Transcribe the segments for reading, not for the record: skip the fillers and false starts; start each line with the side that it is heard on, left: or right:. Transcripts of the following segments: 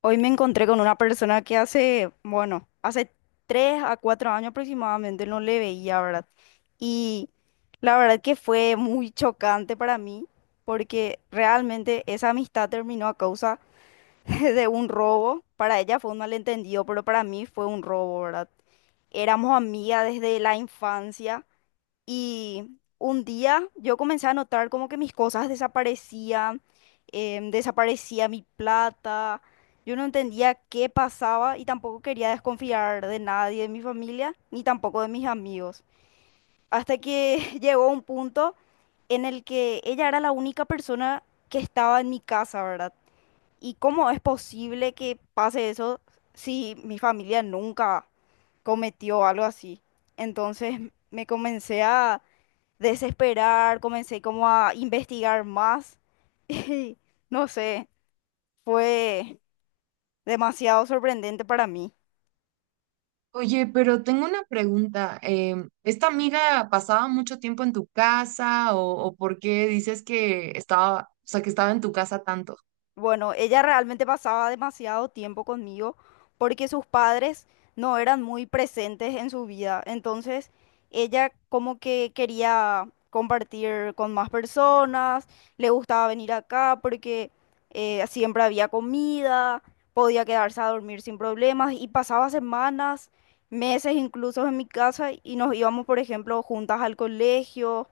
left: Hoy me encontré con una persona que hace, bueno, hace tres a cuatro años aproximadamente no le veía, ¿verdad? Y la verdad que fue muy chocante para mí porque realmente esa amistad terminó a causa de un robo. Para ella fue un malentendido, pero para mí fue un robo, ¿verdad? Éramos amigas desde la infancia y un día yo comencé a notar como que mis cosas desaparecían, desaparecía mi plata, yo no entendía qué pasaba y tampoco quería desconfiar de nadie, de mi familia, ni tampoco de mis amigos. Hasta que llegó un punto en el que ella era la única persona que estaba en mi casa, ¿verdad? ¿Y cómo es posible que pase eso si mi familia nunca cometió algo así? Entonces me comencé a desesperar, comencé como a investigar más y no sé, fue demasiado sorprendente para mí.
right: Oye, pero tengo una pregunta. ¿Esta amiga pasaba mucho tiempo en tu casa o por qué dices que estaba, o sea, que estaba en tu casa tanto?
left: Bueno, ella realmente pasaba demasiado tiempo conmigo porque sus padres no eran muy presentes en su vida. Entonces, ella como que quería compartir con más personas, le gustaba venir acá porque siempre había comida, podía quedarse a dormir sin problemas y pasaba semanas, meses incluso en mi casa y nos íbamos, por ejemplo, juntas al colegio.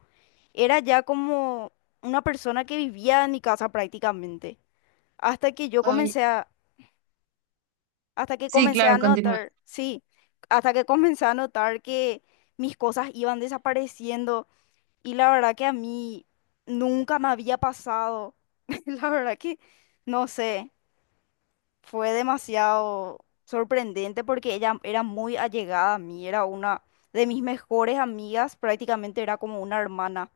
left: Era ya como una persona que vivía en mi casa prácticamente. Hasta que yo
right: Ay,
left: comencé a, hasta que
right: sí,
left: comencé a
right: claro, continúa.
left: notar, sí, hasta que comencé a notar que mis cosas iban desapareciendo y la verdad que a mí nunca me había pasado. La verdad que, no sé, fue demasiado sorprendente porque ella era muy allegada a mí, era una de mis mejores amigas, prácticamente era como una hermana.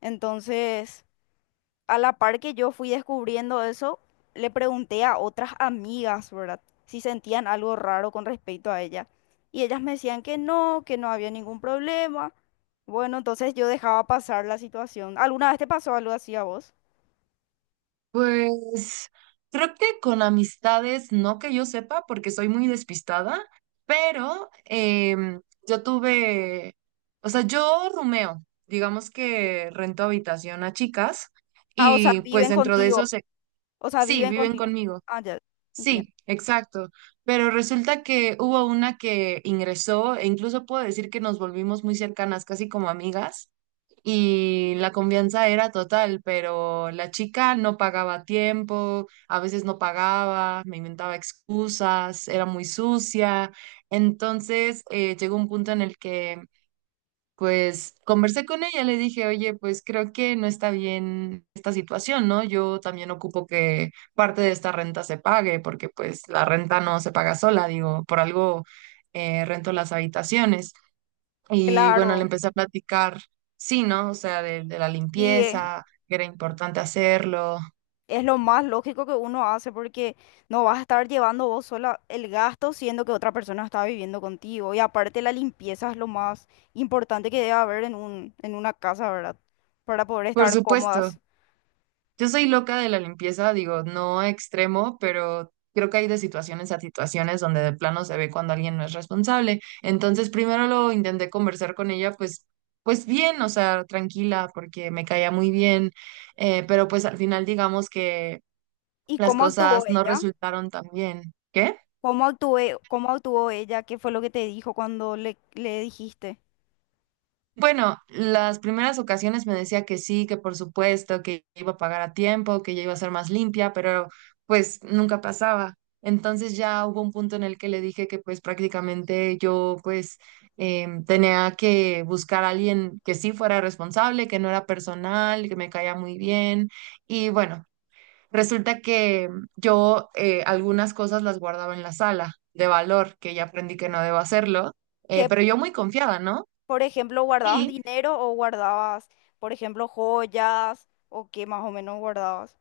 left: Entonces, a la par que yo fui descubriendo eso, le pregunté a otras amigas, ¿verdad? Si sentían algo raro con respecto a ella. Y ellas me decían que no había ningún problema. Bueno, entonces yo dejaba pasar la situación. ¿Alguna vez te pasó algo así a vos?
right: Pues creo que con amistades, no que yo sepa, porque soy muy despistada, pero yo tuve, o sea, yo rumeo, digamos que rento habitación a chicas
left: Ah, o sea,
right: y pues
left: viven
right: dentro de eso
left: contigo.
right: se,
left: O sea,
right: sí,
left: viven
right: viven
left: contigo.
right: conmigo.
left: Ah, ya, entiendo.
right: Sí, exacto. Pero resulta que hubo una que ingresó, e incluso puedo decir que nos volvimos muy cercanas, casi como amigas, y la confianza era total, pero la chica no pagaba a tiempo, a veces no pagaba, me inventaba excusas, era muy sucia. Entonces, llegó un punto en el que pues conversé con ella, le dije, oye, pues creo que no está bien esta situación, ¿no? Yo también ocupo que parte de esta renta se pague, porque pues la renta no se paga sola, digo, por algo rento las habitaciones. Y bueno, le
left: Claro.
right: empecé a platicar, sí, ¿no? O sea, de la
left: Sí,
right: limpieza, que era importante hacerlo.
left: es lo más lógico que uno hace porque no vas a estar llevando vos sola el gasto siendo que otra persona está viviendo contigo. Y aparte la limpieza es lo más importante que debe haber en un, en una casa, ¿verdad? Para poder
right: Por
left: estar
right: supuesto,
left: cómodas.
right: yo soy loca de la limpieza, digo, no extremo, pero creo que hay de situaciones a situaciones donde de plano se ve cuando alguien no es responsable. Entonces, primero lo intenté conversar con ella, pues, pues bien, o sea, tranquila, porque me caía muy bien, pero pues al final digamos que
left: ¿Y
right: las
left: cómo
right: cosas
left: actuó
right: no
left: ella?
right: resultaron tan bien. ¿Qué?
left: ¿Cómo actué, cómo actuó ella? ¿Qué fue lo que te dijo cuando le dijiste?
right: Bueno, las primeras ocasiones me decía que sí, que por supuesto, que iba a pagar a tiempo, que ya iba a ser más limpia, pero pues nunca pasaba. Entonces ya hubo un punto en el que le dije que pues prácticamente yo pues tenía que buscar a alguien que sí fuera responsable, que no era personal, que me caía muy bien. Y bueno, resulta que yo algunas cosas las guardaba en la sala de valor, que ya aprendí que no debo hacerlo,
left: Que,
right: pero yo muy confiada, ¿no?
left: por ejemplo, guardabas
right: Y
left: dinero o guardabas, por ejemplo, joyas o qué más o menos guardabas.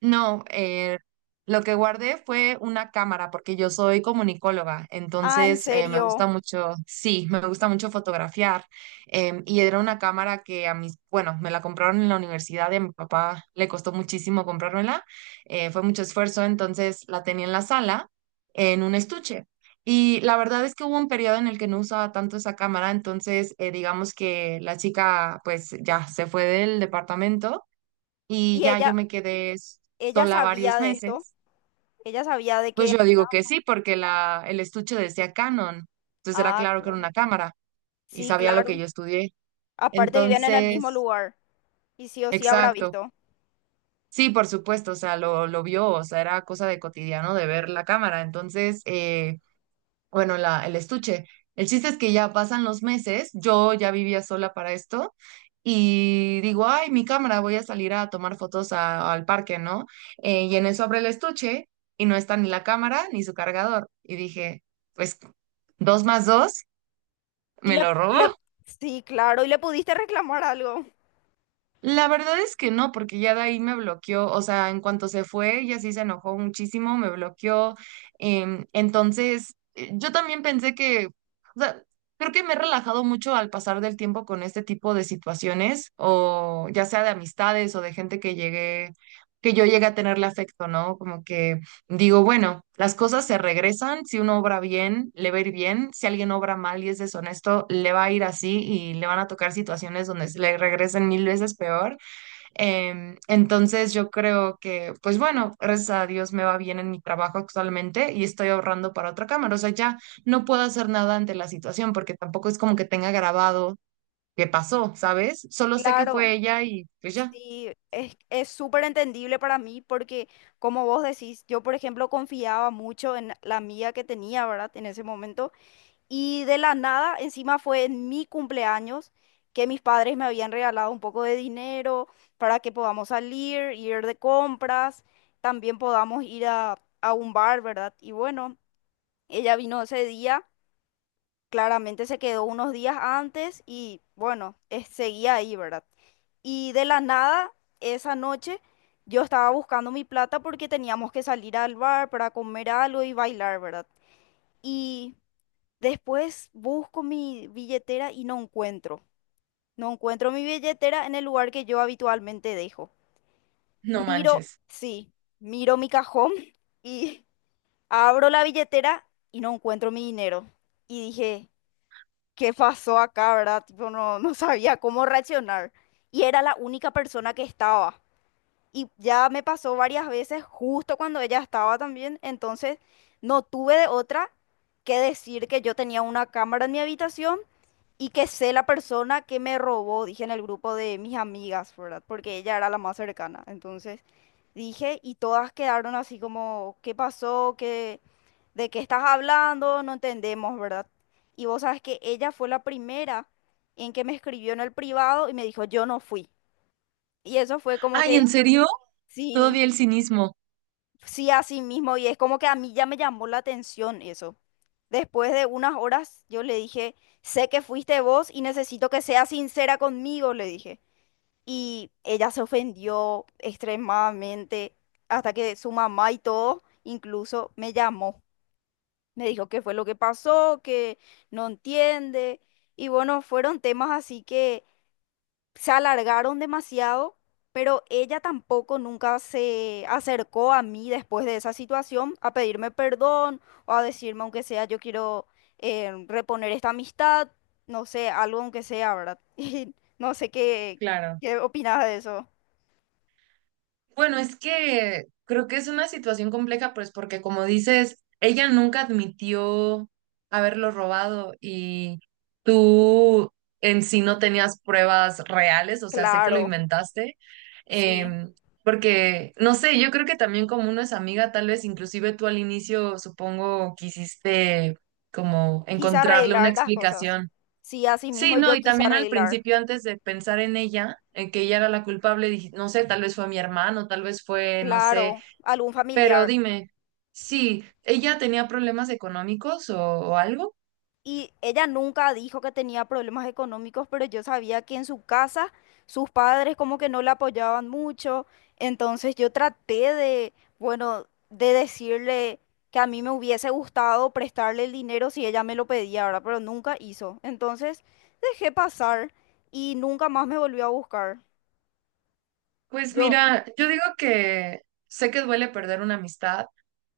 right: no, lo que guardé fue una cámara, porque yo soy comunicóloga,
left: Ah, ¿en
right: entonces me gusta
left: serio?
right: mucho, sí, me gusta mucho fotografiar. Y era una cámara que a mis, bueno, me la compraron en la universidad y a mi papá le costó muchísimo comprármela, fue mucho esfuerzo, entonces la tenía en la sala, en un estuche. Y la verdad es que hubo un periodo en el que no usaba tanto esa cámara, entonces digamos que la chica pues ya se fue del departamento y
left: ¿Y
right: ya yo
left: ella,
right: me quedé
left: ella
right: sola
left: sabía
right: varios
left: de esto?
right: meses,
left: Ella sabía de que
right: pues yo
left: había.
right: digo que sí, porque el estuche decía Canon, entonces era
left: Ah,
right: claro que era
left: claro.
right: una cámara y
left: Sí,
right: sabía lo que
left: claro.
right: yo estudié.
left: Aparte vivían en el mismo
right: Entonces,
left: lugar y sí o sí habrá
right: exacto,
left: visto.
right: sí, por supuesto, o sea, lo vio, o sea, era cosa de cotidiano de ver la cámara, entonces, bueno, el estuche. El chiste es que ya pasan los meses, yo ya vivía sola para esto y digo, ay, mi cámara, voy a salir a tomar fotos al parque, ¿no? Y en eso abre el estuche y no está ni la cámara ni su cargador. Y dije, pues dos más dos,
left: Y
right: me
left: le,
right: lo robó.
left: le- sí, claro, y le pudiste reclamar algo.
right: La verdad es que no, porque ya de ahí me bloqueó, o sea, en cuanto se fue, ella sí se enojó muchísimo, me bloqueó. Entonces, yo también pensé que, o sea, creo que me he relajado mucho al pasar del tiempo con este tipo de situaciones, o ya sea de amistades o de gente que llegué, que yo llegué a tenerle afecto, ¿no? Como que digo, bueno, las cosas se regresan, si uno obra bien, le va a ir bien, si alguien obra mal y es deshonesto, le va a ir así y le van a tocar situaciones donde se le regresen mil veces peor. Entonces yo creo que, pues bueno, gracias a Dios me va bien en mi trabajo actualmente y estoy ahorrando para otra cámara. O sea, ya no puedo hacer nada ante la situación porque tampoco es como que tenga grabado qué pasó, ¿sabes? Solo sé que fue
left: Claro.
right: ella y pues ya.
left: Sí, es súper entendible para mí porque, como vos decís, yo, por ejemplo, confiaba mucho en la amiga que tenía, ¿verdad? En ese momento. Y de la nada, encima fue en mi cumpleaños que mis padres me habían regalado un poco de dinero para que podamos salir, ir de compras, también podamos ir a un bar, ¿verdad? Y bueno, ella vino ese día, claramente se quedó unos días antes y bueno, seguía ahí, ¿verdad? Y de la nada, esa noche, yo estaba buscando mi plata porque teníamos que salir al bar para comer algo y bailar, ¿verdad? Y después busco mi billetera y no encuentro. No encuentro mi billetera en el lugar que yo habitualmente dejo.
right: No
left: Miro,
right: manches.
left: sí, miro mi cajón y abro la billetera y no encuentro mi dinero. Y dije, ¿qué pasó acá, verdad? Tipo, no, no sabía cómo reaccionar. Y era la única persona que estaba. Y ya me pasó varias veces justo cuando ella estaba también. Entonces no tuve de otra que decir que yo tenía una cámara en mi habitación y que sé la persona que me robó, dije en el grupo de mis amigas, ¿verdad? Porque ella era la más cercana. Entonces dije y todas quedaron así como, ¿qué pasó? ¿Qué, de qué estás hablando? No entendemos, ¿verdad? Y vos sabes que ella fue la primera en que me escribió en el privado y me dijo, yo no fui. Y eso fue como
right: Ay,
left: que,
right: ¿en serio?
left: sí.
right: Todavía el cinismo.
left: Sí, así mismo, y es como que a mí ya me llamó la atención eso. Después de unas horas, yo le dije, sé que fuiste vos y necesito que seas sincera conmigo, le dije. Y ella se ofendió extremadamente, hasta que su mamá y todo, incluso me llamó. Me dijo qué fue lo que pasó, que no entiende. Y bueno, fueron temas así que se alargaron demasiado, pero ella tampoco nunca se acercó a mí después de esa situación a pedirme perdón o a decirme, aunque sea, yo quiero reponer esta amistad, no sé, algo aunque sea, ¿verdad? Y no sé qué,
right: Claro.
left: qué opinas de eso.
right: Bueno, es que creo que es una situación compleja, pues porque como dices, ella nunca admitió haberlo robado y tú en sí no tenías pruebas reales, o sea, sé que lo
left: Claro,
right: inventaste,
left: sí.
right: em, porque, no sé, yo creo que también como uno es amiga, tal vez inclusive tú al inicio, supongo, quisiste como
left: Quise
right: encontrarle una
left: arreglar las cosas.
right: explicación.
left: Sí, así mismo
right: Sí, no,
left: yo
right: y
left: quise
right: también al
left: arreglar.
right: principio, antes de pensar en ella, en que ella era la culpable, dije, no sé, tal vez fue mi hermano, tal vez fue, no sé,
left: Claro, algún
right: pero
left: familiar.
right: dime, sí, ¿ella tenía problemas económicos o algo?
left: Y ella nunca dijo que tenía problemas económicos, pero yo sabía que en su casa sus padres como que no la apoyaban mucho. Entonces yo traté de, bueno, de decirle que a mí me hubiese gustado prestarle el dinero si ella me lo pedía, ¿verdad? Pero nunca hizo. Entonces dejé pasar y nunca más me volvió a buscar.
right: Pues
left: Yo
right: mira, yo digo que sé que duele perder una amistad,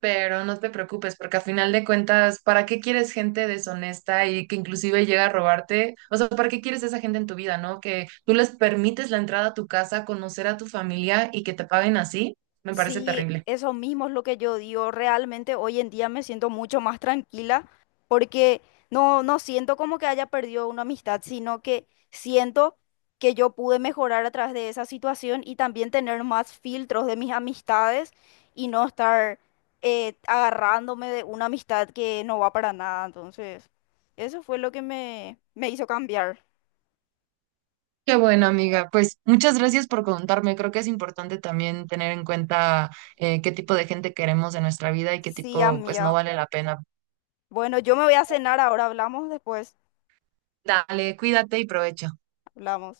right: pero no te preocupes, porque a final de cuentas, ¿para qué quieres gente deshonesta y que inclusive llega a robarte? O sea, ¿para qué quieres esa gente en tu vida, no? Que tú les permites la entrada a tu casa, conocer a tu familia y que te paguen así, me parece
left: sí,
right: terrible.
left: eso mismo es lo que yo digo. Realmente hoy en día me siento mucho más tranquila porque no, no siento como que haya perdido una amistad, sino que siento que yo pude mejorar a través de esa situación y también tener más filtros de mis amistades y no estar agarrándome de una amistad que no va para nada. Entonces, eso fue lo que me hizo cambiar.
right: Qué bueno, amiga. Pues muchas gracias por contarme. Creo que es importante también tener en cuenta qué tipo de gente queremos en nuestra vida y qué
left: Sí,
right: tipo, pues no
left: amiga.
right: vale la pena.
left: Bueno, yo me voy a cenar ahora. Hablamos después.
right: Dale, cuídate y provecho.
left: Hablamos.